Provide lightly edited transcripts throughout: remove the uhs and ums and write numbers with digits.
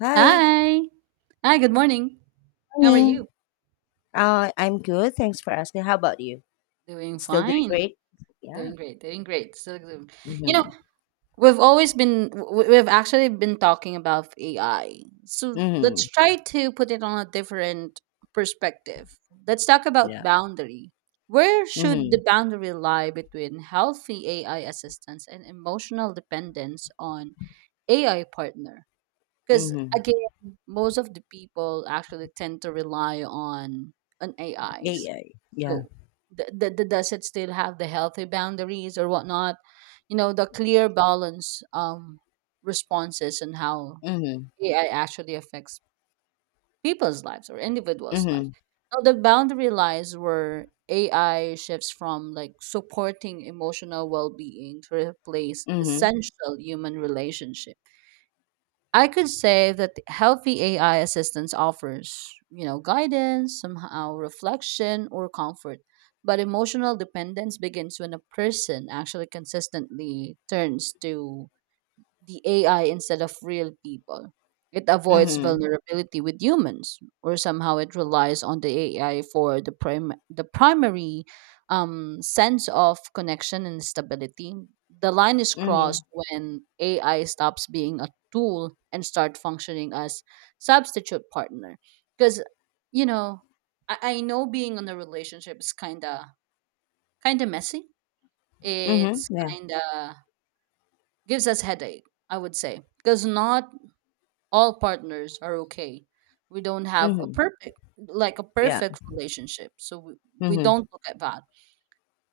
Hi, Hi. Hi, good morning. How are morning. you? I'm good. Thanks for asking. How about you? Doing Still doing fine. great? Yeah. Doing great. Doing great. Still doing. You know, Mm-hmm. we've always been we've actually been talking about AI. So let's Mm-hmm. try to put it on a different perspective. Let's talk about Yeah. boundary. Where should Mm-hmm. the boundary lie between healthy AI assistance and emotional dependence on AI partner? Because Mm-hmm. again, most of the people actually tend to rely on Yeah. AIs. Yeah. Yeah. So does it still have the healthy boundaries or whatnot? You know, the clear balance responses and how Mm-hmm. AI actually affects people's lives or individuals' Mm-hmm. lives. Now, the boundary lies where AI shifts from like supporting emotional well being to replace Mm-hmm. essential human relationship. I could say that healthy AI assistance offers, guidance, somehow reflection or comfort. But emotional dependence begins when a person actually consistently turns to the AI instead of real people. It avoids Mm-hmm. vulnerability with humans, or somehow it relies on the AI for the primary sense of connection and stability. The line is crossed when AI stops being a tool and start functioning as substitute partner. Because you know, I know being in a relationship is kind of messy. Mm-hmm. Mm-hmm. It's Yeah. kind of gives us headache, I would say, because not all partners are okay. We don't have a Mm-hmm. perfect like a Yeah. perfect relationship. So we Mm-hmm. don't look at that.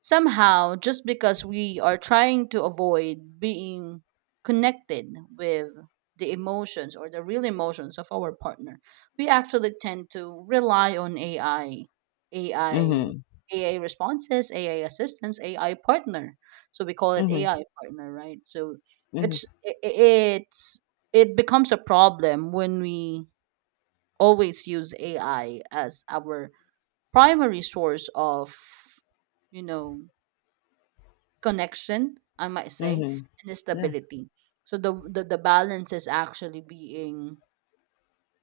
Somehow, just because we are trying to avoid being connected with the emotions or the real emotions of our partner, we actually tend to rely on AI, Mm-hmm. AI responses, AI assistance, AI partner. So we call it Mm-hmm. AI partner, right? So it's I- it's it becomes a problem when we always use AI as our primary source of you know connection, I might Mm-hmm. say, Mm-hmm. and Yeah. stability. So the balance is actually being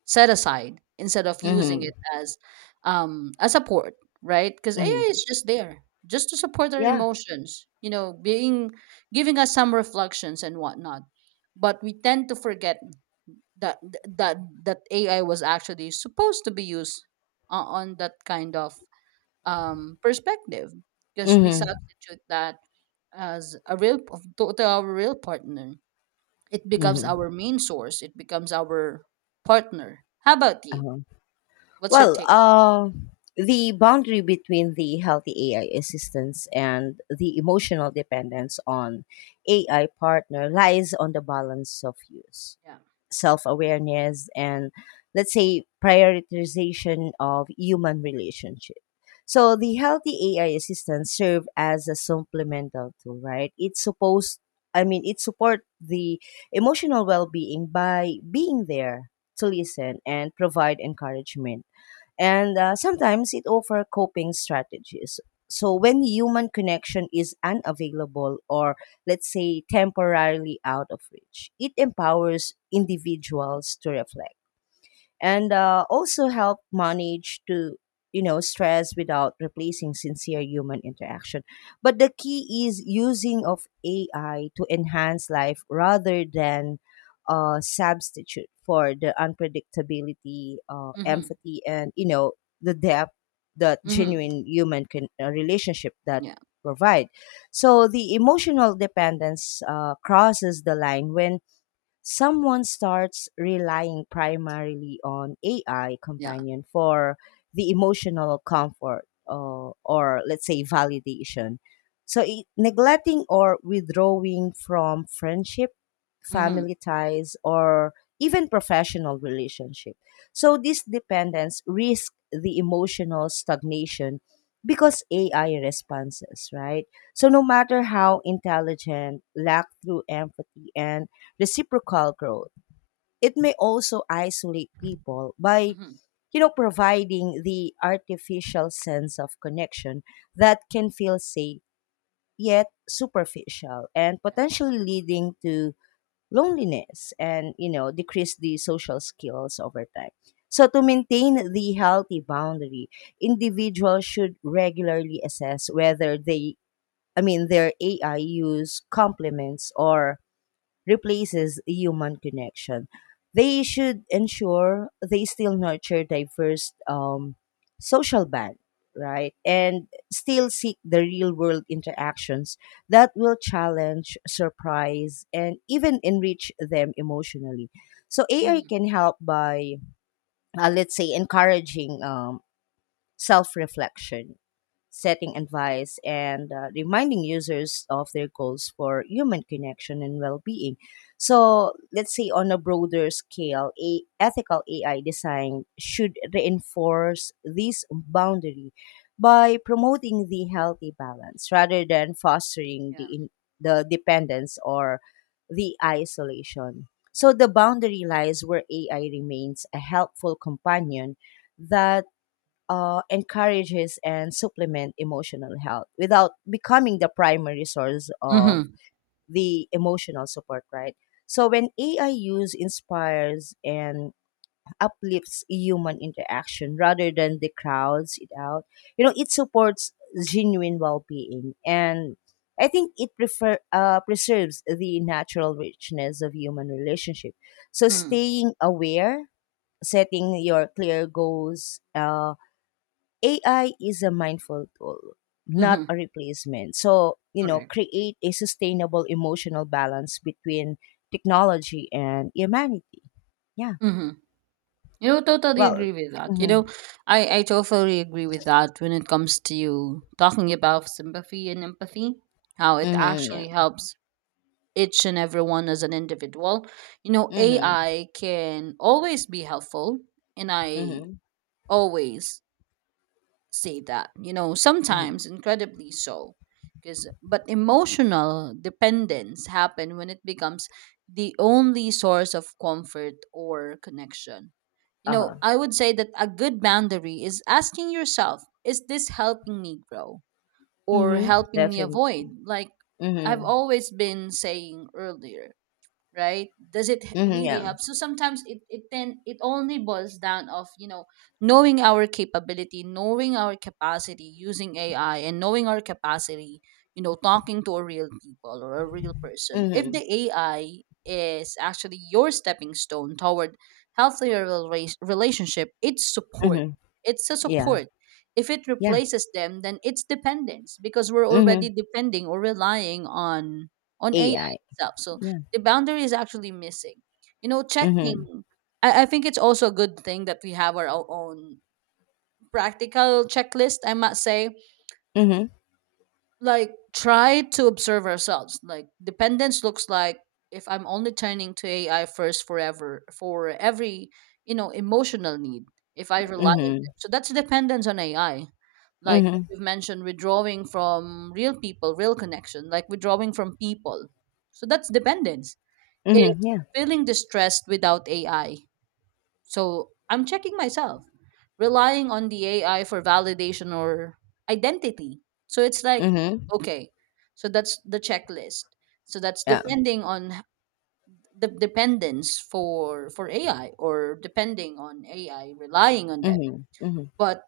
set aside instead of using Mm-hmm. it as a support, right? Because AI Mm-hmm. is just there just to support our Yeah. emotions, being giving us some reflections and whatnot. But we tend to forget that that that AI was actually supposed to be used on that kind of perspective because we Mm-hmm. substitute that as a real to our real partner. It becomes Mm-hmm. our main source. It becomes our partner. How about you? Uh-huh. What's your Well, take? The boundary between the healthy AI assistance and the emotional dependence on AI partner lies on the balance of use, Yeah. self awareness, and let's say prioritization of human relationship. So the healthy AI assistance serve as a supplemental tool, right? It's supposed, I mean, it support the emotional well being by being there to listen and provide encouragement and sometimes it offers coping strategies. So when human connection is unavailable or let's say temporarily out of reach, it empowers individuals to reflect and also help manage to stress without replacing sincere human interaction, but the key is using of AI to enhance life rather than substitute for the unpredictability, Mhm. empathy, and the depth that Mhm. genuine human can, relationship that Yeah. provide. So the emotional dependence crosses the line when someone starts relying primarily on AI Yeah. companion for the emotional comfort, or let's say validation. So it, neglecting or withdrawing from friendship, Mhm. family ties, or even professional relationship. So this dependence risks the emotional stagnation because AI responses, right? So Yeah. no matter how intelligent, lack through empathy and reciprocal growth. It may also isolate people by Mhm. Providing the artificial sense of connection that can feel safe yet superficial and Yeah. potentially leading to loneliness and decrease the social skills over time. So to maintain the healthy boundary, individuals should regularly assess whether they, I mean their AI use complements or replaces human connection. They should ensure they still nurture diverse social band, right? Mhm. And still seek the real world interactions that will challenge, surprise, and even enrich them emotionally. So AI Mhm. can help by, let's say, encouraging self reflection, setting advice, and reminding users of their goals for human connection and well being. So, let's say on a broader scale, a ethical AI design should reinforce this boundary by promoting the healthy balance rather than fostering Yeah. The dependence or the isolation. So the boundary lies where AI remains a helpful companion that encourages and supplement emotional health without becoming the primary source of Mhm. the emotional support, right? So when AI use inspires and uplifts human interaction rather than the crowds it out, it supports genuine well-being, and I think it preserves the natural richness of human relationship. So Mhm. staying aware, setting your clear goals, AI is a mindful tool, not Mhm. a replacement. So, Correct. create a sustainable emotional balance between technology and humanity. Yeah. Mhm. You know, totally Well, agree with that. You mm-hmm, know, I totally agree with that when it comes to you talking about sympathy and empathy, how it mm-hmm, yeah. actually helps each and everyone as an individual. You know, Mm-hmm, AI can always be helpful, and I mm-hmm, always say that, mm-hmm. sometimes incredibly so. But emotional dependence happen when it becomes the only source of comfort or connection you Uh-huh. know, I would say that a good boundary is asking yourself, is this helping me grow or Mm-hmm. helping me Definitely. avoid? Like I've Mm-hmm. always been saying earlier, right? Does it Mm-hmm. really Yeah. help? So sometimes it then it only boils down of, knowing our capability, knowing our capacity using AI, and knowing our capacity, talking to a real people or a real person. If Mm-hmm. the AI is actually your stepping stone toward healthier relationship, Mm-hmm. it's a Yeah. support. If it Yeah. replaces them, then it's dependence, because we're already Mm-hmm. depending or relying on AI AI. itself. So Yeah. the boundary is actually missing. You know, checking. Mm-hmm. I think it's also a good thing that we have our own practical checklist, I must say. Mm-hmm. Like, try to observe ourselves. Like, dependence looks like if I'm only turning to AI first forever for every, emotional need, if I rely on Mm-hmm. them. So that's dependence on AI. Like Mm-hmm. you've mentioned, withdrawing from real people, real connection, like withdrawing from people. So that's dependence is Mm-hmm. Yeah. feeling distressed without AI. So I'm checking myself, relying on the AI for validation or identity. So it's like, Mm-hmm. okay, so that's the checklist. So that's Yeah. depending on the dependence for AI or depending on AI, relying on them. Mm-hmm. Mm-hmm. But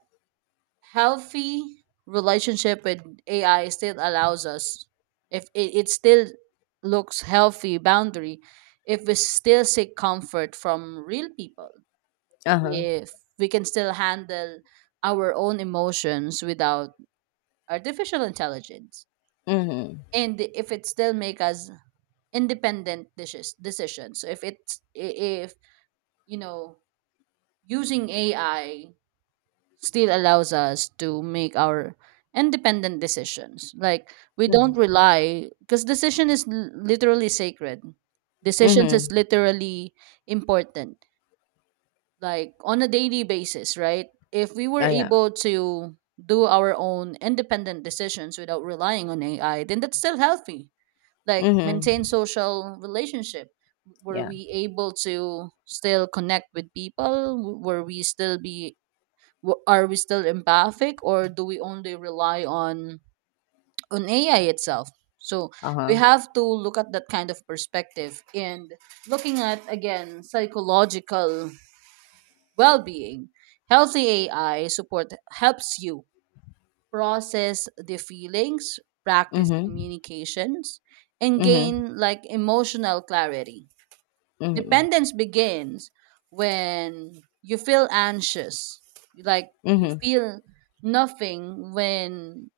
healthy relationship with AI still allows us if it still looks healthy boundary, if we still seek comfort from real people, Uh-huh. if we can still handle our own emotions without artificial intelligence, Mm-hmm. and if it still make us independent decisions. So if it's I- if you know using AI still allows us to make our independent decisions. Like we don't Mm-hmm. rely because decision is literally sacred. Decisions Mm-hmm. is literally important. Like on a daily basis, right? If we were Oh, yeah. able to do our own independent decisions without relying on AI, then that's still healthy. Like maintain Mhm. social relationship. Were Yeah. we able to still connect with people? Were we still be W- Are we still empathic or do we only rely on AI itself? So we Uh-huh. have to look at that kind of perspective and looking at again psychological well-being. Healthy AI support helps you process the feelings, practice Mhm. communications, and Mhm. gain like emotional clarity. Mhm. Dependence begins when you feel anxious, like you Mhm. feel nothing when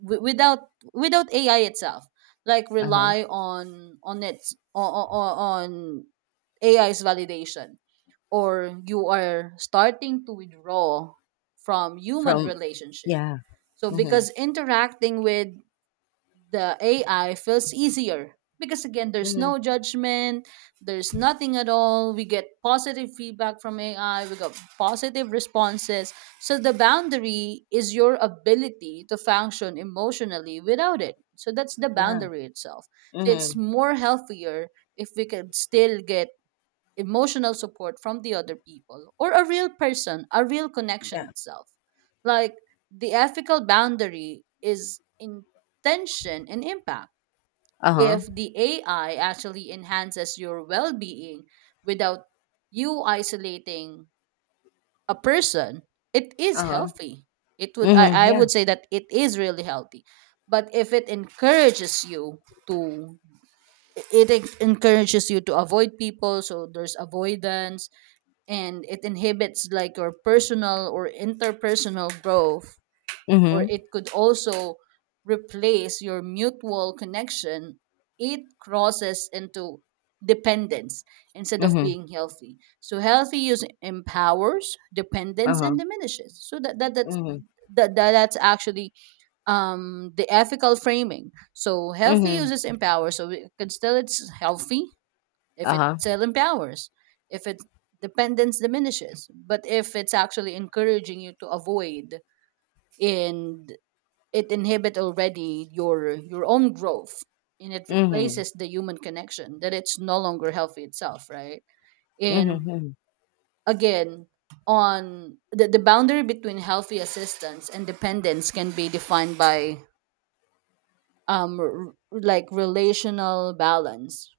without AI itself. Like Uh-huh. rely on its o- o- o- on AI's validation, or you are starting to withdraw from human From, relationships. yeah. So Mhm. because interacting with the AI feels easier because again, there's Mhm. no judgment, there's nothing at all. We get positive feedback from AI, we got positive responses. So the boundary is your ability to function emotionally without it. So that's the Yeah. boundary itself. So it's Mhm. more healthier if we can still get emotional support from the other people or a real person, a real connection Yeah. itself. Like the ethical boundary is intention and impact. Uh-huh. If the AI actually enhances your well being without you isolating a person, it is Uh-huh. healthy. It would Mhm. I, I Yeah. would say that it is really healthy. But if it encourages you to to avoid people, so there's avoidance, and it inhibits like your personal or interpersonal growth, or Mhm. it could also replace your mutual connection. It crosses into dependence instead of Mhm. being healthy. So healthy use empowers, dependence and Uh-huh. diminishes. So that, that that's Mhm. that, that that's actually the ethical framing. So healthy Mhm. uses empower, so it can still, it's healthy if it Uh-huh. still empowers, if it dependence diminishes. But if it's actually encouraging you to avoid, and it inhibit already your own growth, and it Mhm. replaces the human connection, that it's no longer healthy itself, right? Mhm. And Mhm. again, on the boundary between healthy assistance and dependence can be defined by like relational balance.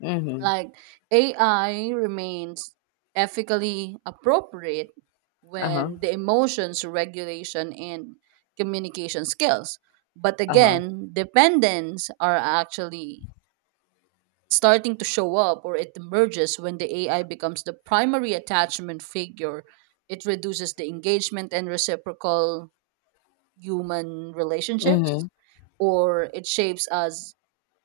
Mhm. Like AI remains ethically appropriate Uh-huh. when the emotions regulation and communication skills. But Uh-huh. again, dependents are actually starting to show up, or it emerges when the AI becomes the primary attachment figure. It reduces the engagement and reciprocal human relationships, Mhm. or it shapes us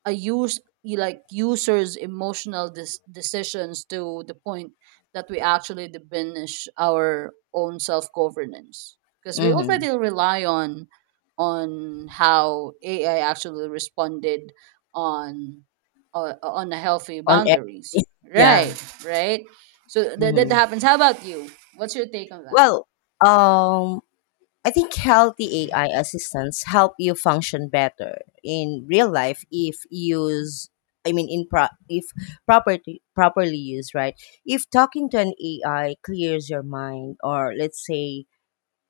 a use you like users emotional decisions, to the point that we actually diminish our own self governance, because we Mhm. already rely on how AI actually responded on on the healthy On boundaries, everything. Yeah. right right? So that Mhm. happens. How about you? What's your take on that? Well, um I think healthy AI assistants help you function better in real life if use, I mean in if property properly used, right? If talking to an AI clears your mind or let's say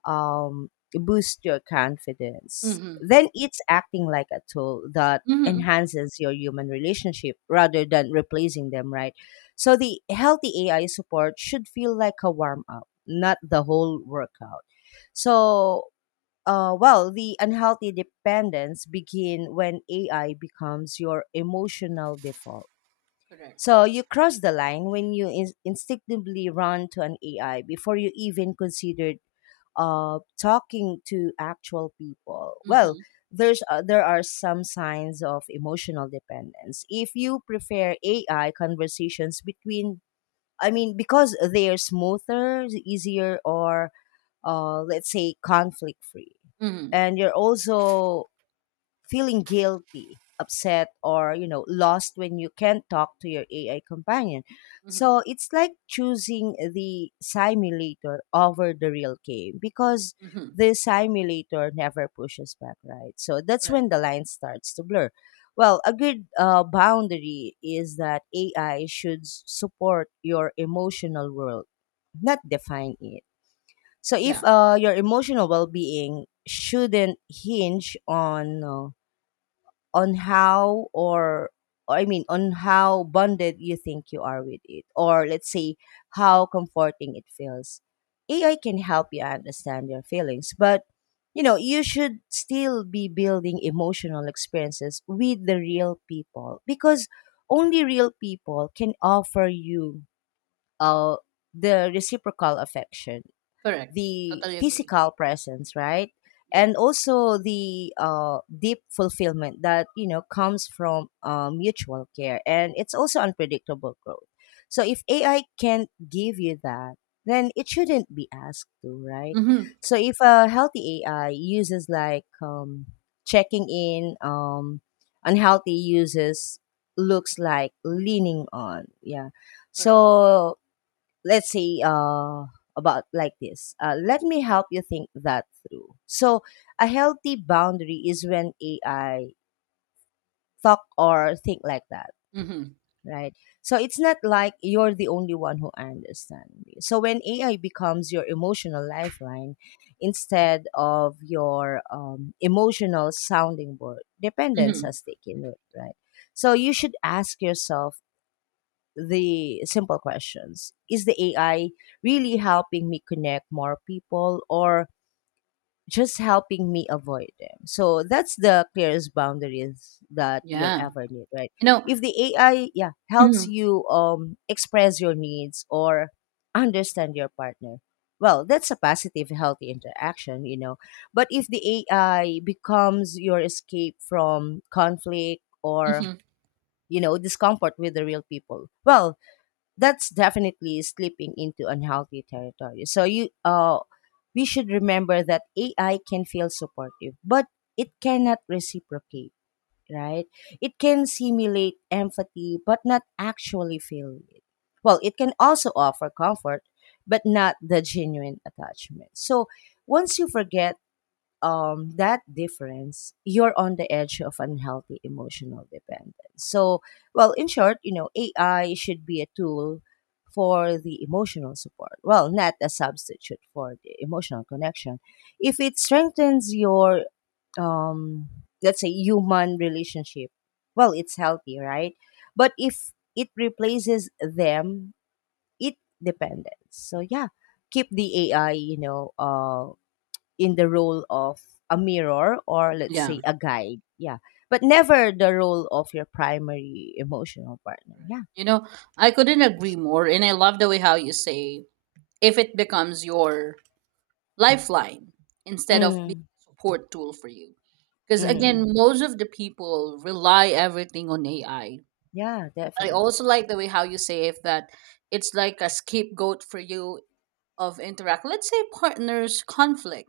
boosts your confidence, Mm-hmm. then it's acting like a tool that Mm-hmm. enhances your human relationship rather than replacing them, right? So the healthy AI support should feel like a warm up, not the whole workout. So well, the unhealthy dependence begin when AI becomes your emotional default. Correct. So you cross the line when you instinctively run to an AI before you even considered talking to actual people. Well, Mm-hmm. There are some signs of emotional dependence. If you prefer AI conversations between, I mean, because they are smoother, easier, or let's say conflict free, Mm-hmm. and you're also feeling guilty, upset, or lost when you can't talk to your AI companion. Mm-hmm, So it's like choosing the simulator over the real game, because mm-hmm. the simulator never pushes back, right? So that's Correct. when the line starts to blur. Well, a good boundary is that AI should support your emotional world, not define it. So Yeah. if your emotional well-being shouldn't hinge on how or I mean on how bonded you think you are with it, or let's say how comforting it feels. AI can help you understand your feelings, but you should still be building emotional experiences with the real people, because only real people can offer you uh, the reciprocal affection, Correct. the Totally agree. physical presence, right? Yeah. And also the deep fulfillment that comes from mutual care, and it's also unpredictable growth. So if AI can't give you that, then it shouldn't be asked to, right? Mhm. So if a healthy AI uses like checking in, unhealthy uses looks like leaning on, yeah. Correct. So let's say about like this, let me help you think that through. So a healthy boundary is when AI talk or think like that, Mhm. right? So it's not like you're the only one who understands me, so when AI becomes your emotional lifeline instead of your emotional sounding board, dependence Mhm. has taken root, right? So you should ask yourself the simple questions: Is the AI really helping me connect more people, or just helping me avoid them? So that's the clearest boundaries that you'll Yeah. ever need, right? You know. If the AI, yeah, helps Mhm. you express your needs or understand your partner, well, that's a positive, healthy interaction. But if the AI becomes your escape from conflict or, Mhm. Discomfort with the real people, well, that's definitely slipping into unhealthy territory. So you we should remember that AI can feel supportive, but it cannot reciprocate, right? It can simulate empathy but not actually feel it. Well, it can also offer comfort but not the genuine attachment. So once you forget that difference, you're on the edge of unhealthy emotional dependence. So, well, in short, AI should be a tool for the emotional support. Well, not a substitute for the emotional connection. If it strengthens your, um, let's say, human relationship, well, it's healthy, right? But if it replaces them, it dependence. So, yeah, keep the AI, in the role of a mirror, or let's Yeah. say a guide. Yeah. But never the role of your primary emotional partner. Yeah. You know, I couldn't agree more, and I love the way how you say if it becomes your lifeline instead of being Mm, a support tool for you. Because mm, again, most of the people rely everything on AI. I yeah, I definitely. also like the way how you say if that it's like a scapegoat for you of interact. Let's say partners conflict,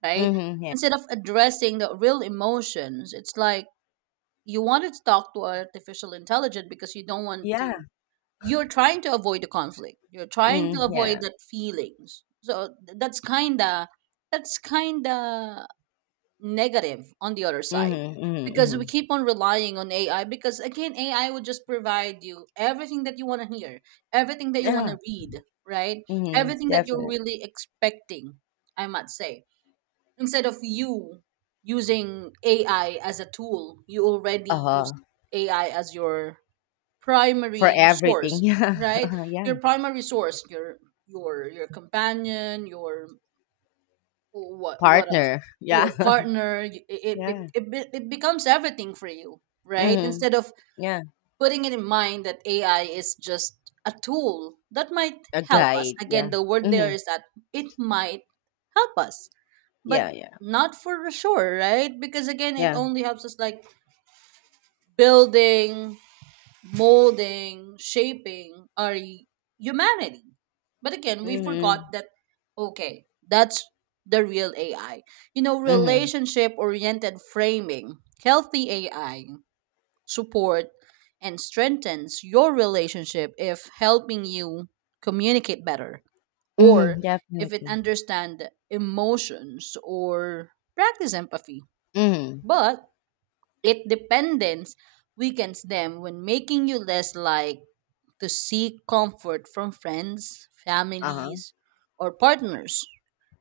right? Mm-hmm, yeah. Instead of addressing the real emotions, it's like, you wanted to talk to artificial intelligence because you don't want to. Yeah. You're trying to avoid the conflict. You're trying to Mm, avoid yeah. that feelings. So that's kinda negative on the other side, Mm-hmm, mm-hmm, because mm-hmm. we keep on relying on AI, because again, AI would just provide you everything that you want to hear, everything that you want Yeah. to read, right? Mm-hmm, Everything that you're definitely. really expecting, I must say, instead of you using AI as a tool, you already use Uh-huh. AI as your For primary everything. source, Yeah. right? Yeah. Your primary source, your your companion, your what else? Partner. Your Yeah. partner. y- It it, be- yeah. it, be- it becomes everything for you, right? Mm-hmm. Instead of Yeah. putting it in mind that AI is just a tool that might A help us. guide. Yeah. Again, the word there Mm-hmm. is that it might help us but Yeah, yeah. not for sure, right? Because again, it Yeah. only helps us like building, molding, shaping our humanity. But again, we forgot Mm-hmm. that, okay, that's the real AI. You know, Mm-hmm. relationship oriented framing, healthy AI support and strengthens your relationship if helping you communicate better or Mm-hmm. if it Definitely. understand emotions or practice empathy Mm-hmm. but it dependence weakens them when making you less like to seek comfort from friends, Uh-huh. families, or partners.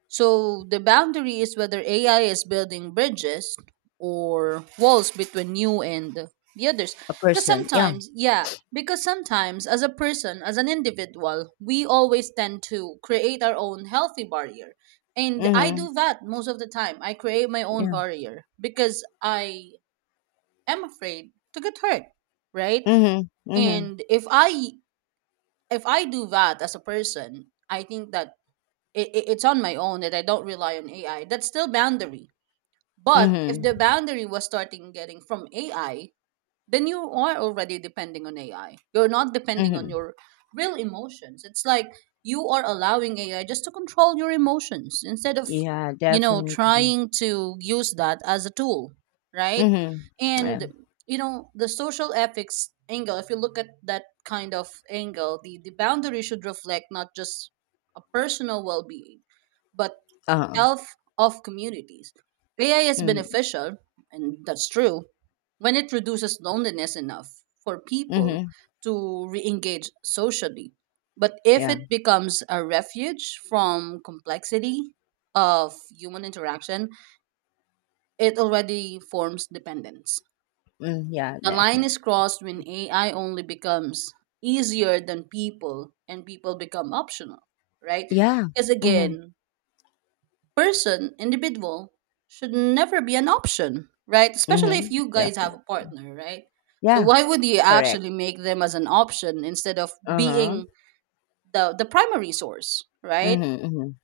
So the boundary is whether AI is building bridges or walls between you and the others. A Because person, yeah. sometimes, yeah, because sometimes as a person, as an individual, we always tend to create our own healthy barrier, and I Mhm, do that most of the time. I create my own yeah. barrier because I am afraid to get hurt, right? Mhm, mhm, And if I do that as a person, I think that it's on my own that I don't rely on AI. That's still boundary. But if the mhm, boundary was starting getting from AI, then you are already depending on AI. You're not depending on mhm. your real emotions. It's like you are allowing AI just to control your emotions instead of, Yeah, definitely. trying to use that as a tool, right? Mhm, yeah. And, the social ethics angle, if you look at that kind of angle, the boundary should reflect not just a personal well being, but Uh-huh. health of communities. AI is Mm, beneficial, and that's true, when it reduces loneliness enough for people mhm, to re engage socially. But if yeah. it becomes a refuge from complexity of human interaction, it already forms dependence. Mm, yeah, The line definitely. is crossed when AI only becomes easier than people and people become optional, right? Yeah. Because Mhm, again, person, individual, should never be an option, right? Especially if mhm, you guys have definitely. a partner, right? So Yeah, why would you correct. actually make them as an option instead of Uh-huh. being the primary source, right? Mhm, mhm,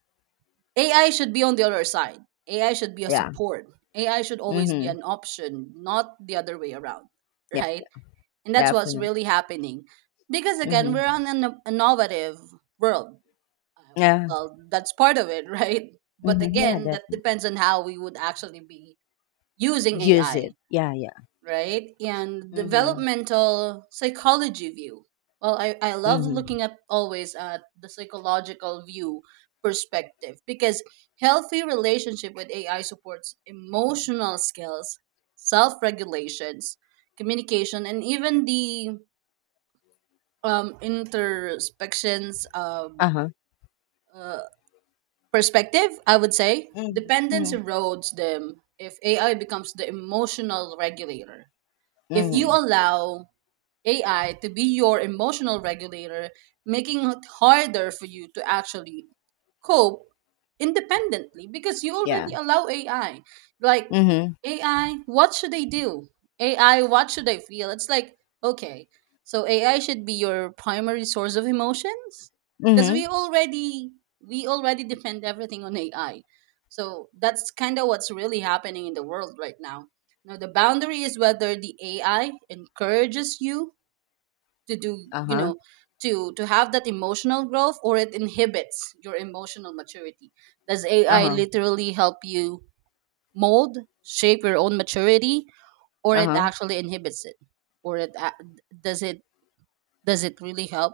AI should be on the other side. AI should be a yeah. support. AI should always be Mhm, an option, not the other way around, yeah, right? And that's what's definitely. really happening. Because again, Mhm, we're on an innovative world, uh, yeah. well, that's part of it, right? But Mhm, yeah, again, that definitely. depends on how we would actually be using Use AI, it. Yeah, yeah. right? And Mhm, developmental psychology view. Well, I love mhm, looking at always at the psychological view perspective because healthy relationship with AI supports emotional skills, self-regulations, communication, and even the introspections, uh-huh. uh, perspective, I would say, Mhm, dependence mhm, erodes them if AI becomes the emotional regulator. If you mhm, allow AI to be your emotional regulator, making it harder for you to actually cope independently because you yeah. already allow AI. Like, Mhm, AI, what should I do? AI, what should I feel? It's like, okay, so AI should be your primary source of emotions because mhm, we already depend everything on AI. So that's kind of what's really happening in the world right now. Now the boundary is whether the AI encourages you to do you uh-huh, know to have that emotional growth or it inhibits your emotional maturity. Does AI uh-huh, literally help you mold, shape your own maturity, or it uh-huh. actually inhibits it? or it a- does it, does it really help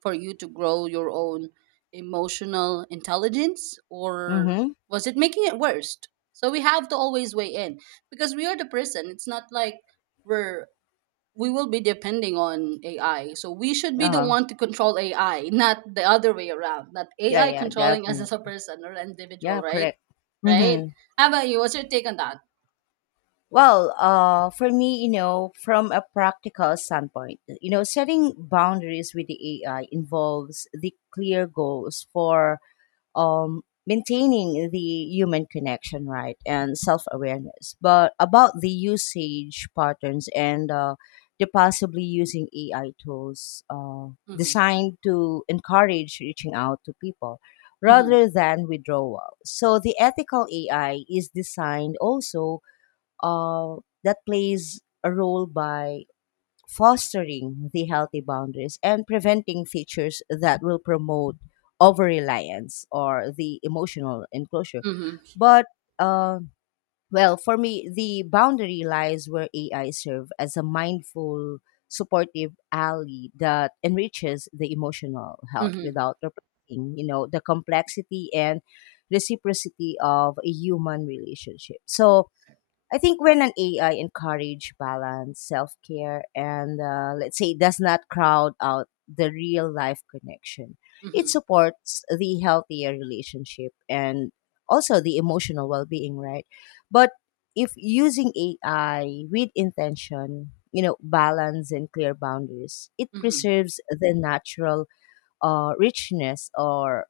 for you to grow your own emotional intelligence, or Mhm, was it making it worse? So we have to always weigh in because we are the person. It's not like we're we will be depending on AI. So we should be the uh-huh. one to control AI, not the other way around. Not Yeah, AI yeah, controlling us definitely. as a person or an individual, Yeah, right? correct. Right? Mhm. How about you? What's your take on that? Well, for me, from a practical standpoint, setting boundaries with the AI involves the clear goals for um, maintaining the human connection, right, and self awareness. But about the usage patterns and the possibly using AI tools, Mm-hmm. designed to encourage reaching out to people Mm-hmm. rather than withdrawal. So the ethical AI is designed also uh, that plays a role by fostering the healthy boundaries and preventing features that will promote over reliance or the emotional enclosure. Mm-hmm. But, uh, well, for me, the boundary lies where AI serve as a mindful, supportive ally that enriches the emotional health Mm-hmm. without replacing, the complexity and reciprocity of a human relationship. So, I think when an AI encourage balance, self care, and let's say does not crowd out the real life connection, it Mm-hmm. supports the healthier relationship and also the emotional well being, right? But if using AI with intention, balance and clear boundaries, it Mm-hmm. preserves the natural richness, or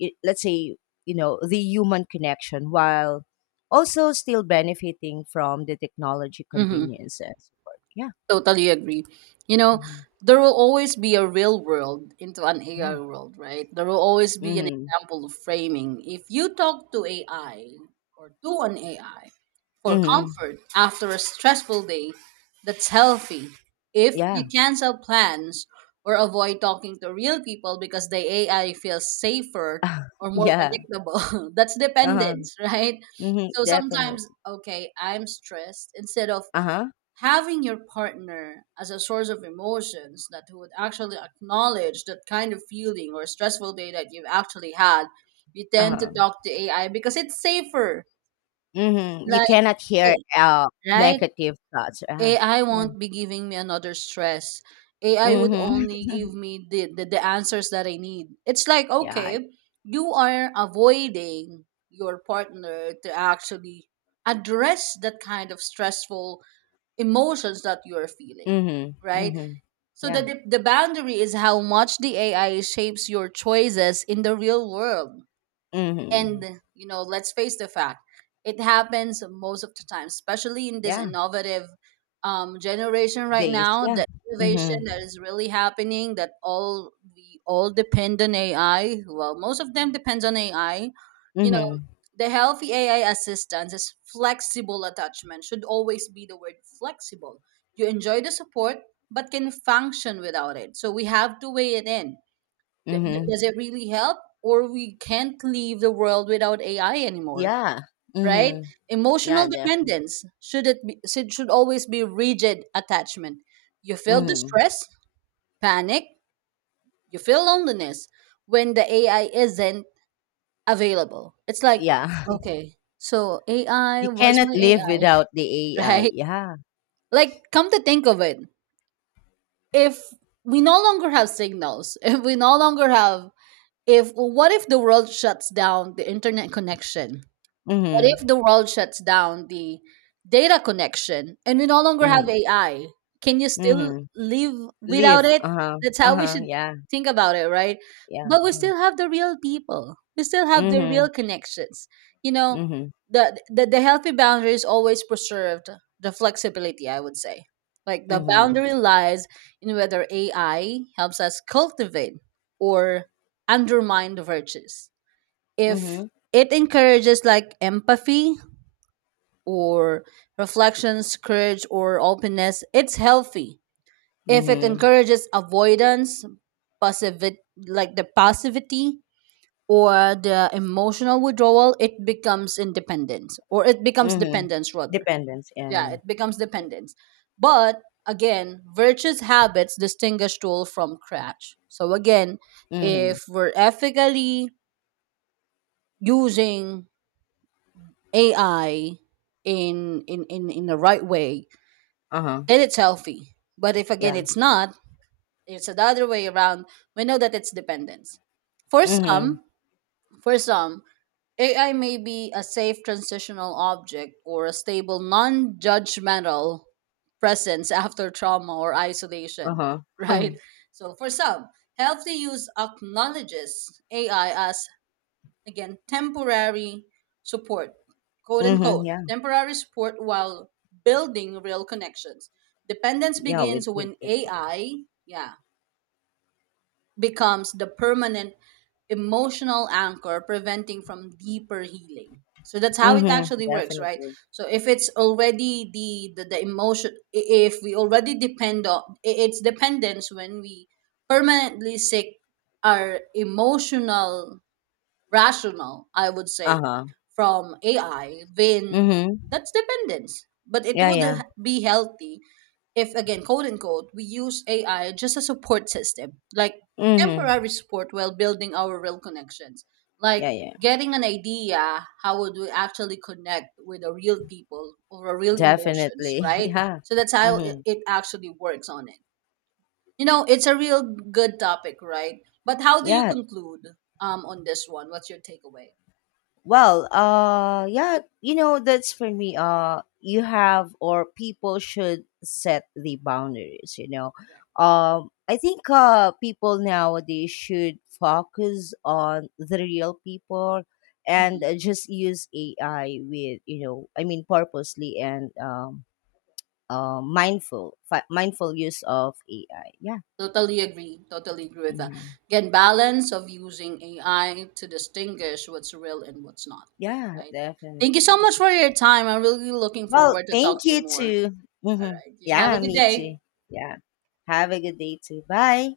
let's say the human connection while also still benefiting from the technology Mm-hmm. convenience and support. Yeah. Totally agree. You know, Mhm. there will always be a real world into an AI Yeah. world, right? There will always be an Hmm. example of framing. If you talk to AI or to an AI, for Hmm. comfort after a stressful day, that's healthy. If Yeah. you cancel plans or avoid talking to real people because the AI feels safer or more Yeah. predictable, that's Uh-huh. dependence, right? Hmm, So definitely. sometimes, okay, I'm stressed. Instead of Uh-huh. having your partner as a source of emotions that would actually acknowledge that kind of feeling or stressful day that you've actually had, you tend to Uh-huh. talk to AI because it's safer. Hmm, you Like, cannot hear hey, right? negative thoughts, AI yeah. won't be giving me another stress. AI would Hmm. only give me the answers that I need. It's like, Yeah. okay, you are avoiding your partner to actually address that kind of stressful emotions that you're feeling, Hmm. right? Hmm. So Yeah. that the boundary is how much the AI shapes your choices in the real world, Hmm. and, you know, let's face the fact, it happens most of the time, especially in this Yeah. innovative generation right This. now, Yeah. the Hmm. innovation that is really happening, that all we all depend on AI, well, most of them depends on AI. You know, Hmm. the healthy AI assistance is flexible attachment. Should always be the word flexible. You enjoy the support but can function without it. So we have to weigh it in. Mhm. Does it really help, or we can't leave the world without AI anymore, Yeah. right? Mhm. Yeah, Emotional definitely. dependence should it be, should always be rigid attachment. You Def, feel mhm. distress, panic, you feel loneliness when the AI isn't available. It's like, Yeah. okay, so AI, You where's cannot my live AI? without the AI. Right? Yeah. Like, come to think of it, if we no longer have signals, if we no longer have, if, well, what if the world shuts down the internet connection, what if Mhm. the world shuts down the data connection and we no longer have Mhm. AI? Can you still Mhm. live without Live. it? Uh-huh. That's how we Uh-huh. should Yeah. think about it, right? Yeah. But we Yeah. still have the real people. We still have the Mhm. real connections. You know, Mhm. the the healthy boundaries always preserved the flexibility, I would say. Like the Mhm. boundary lies in whether AI helps us cultivate or undermine the virtues. If Mhm. it encourages like empathy or reflections, courage or openness, it's healthy. If it Mhm. encourages avoidance, passivity, like the passivity or the emotional withdrawal, it becomes independence, or it becomes Mhm. dependence rather. Dependence. Yeah, Yeah, yeah. it becomes dependence. But again, virtuous habits distinguish tool from crash. So again, Mhm. if we're ethically using AI in the right way, Uh-huh. then it's healthy. But if again Yeah. it's not, it's the other way around. We know that it's dependence. For Mhm. some, for some, AI may be a safe transitional object or a stable non-judgmental presence after trauma or isolation, Uh-huh. right? So for some, healthy use acknowledges AI as, again, temporary support, quote Mhm. unquote, Yeah. temporary support, while building real connections. Dependence Yeah, with, begins with when people. AI, yeah, becomes the permanent emotional anchor, preventing from deeper healing. So that's how it Mhm. actually works, right? Definitely. So if it's already the the emotion, if we already depend on I- it's dependence when we permanently seek our emotional rational, I would say, Uh-huh. from AI, then Mhm. that's dependence. But it Yeah, would yeah. Be healthy if, again, quote unquote, we use AI just a support system, like Mhm. temporary support while building our real connections, Yeah, like yeah. getting an idea how would we actually connect with the real people or a real emotions, Definitely. right? Yeah. So that's how it Hmm. it actually works on it. You know, it's a real good topic, right? But how do you Yeah. conclude, on this one? What's your takeaway? Well, yeah, that's for me. You have or people should set the boundaries. Correct. I think people nowadays should focus on the real people and Mhm. Just use AI with, I mean purposely, and mindful mindful use of AI. Yeah. Totally agree. Totally agree with that. Hmm. Again, balance of using AI to distinguish what's real and what's not. Yeah, Right. Thank you so definitely. much for your time. I'm really looking Well, forward to talk thank to you you more. too. All Hmm. right. You have a Yeah, good me day. too. Yeah. Have a good day too. Bye.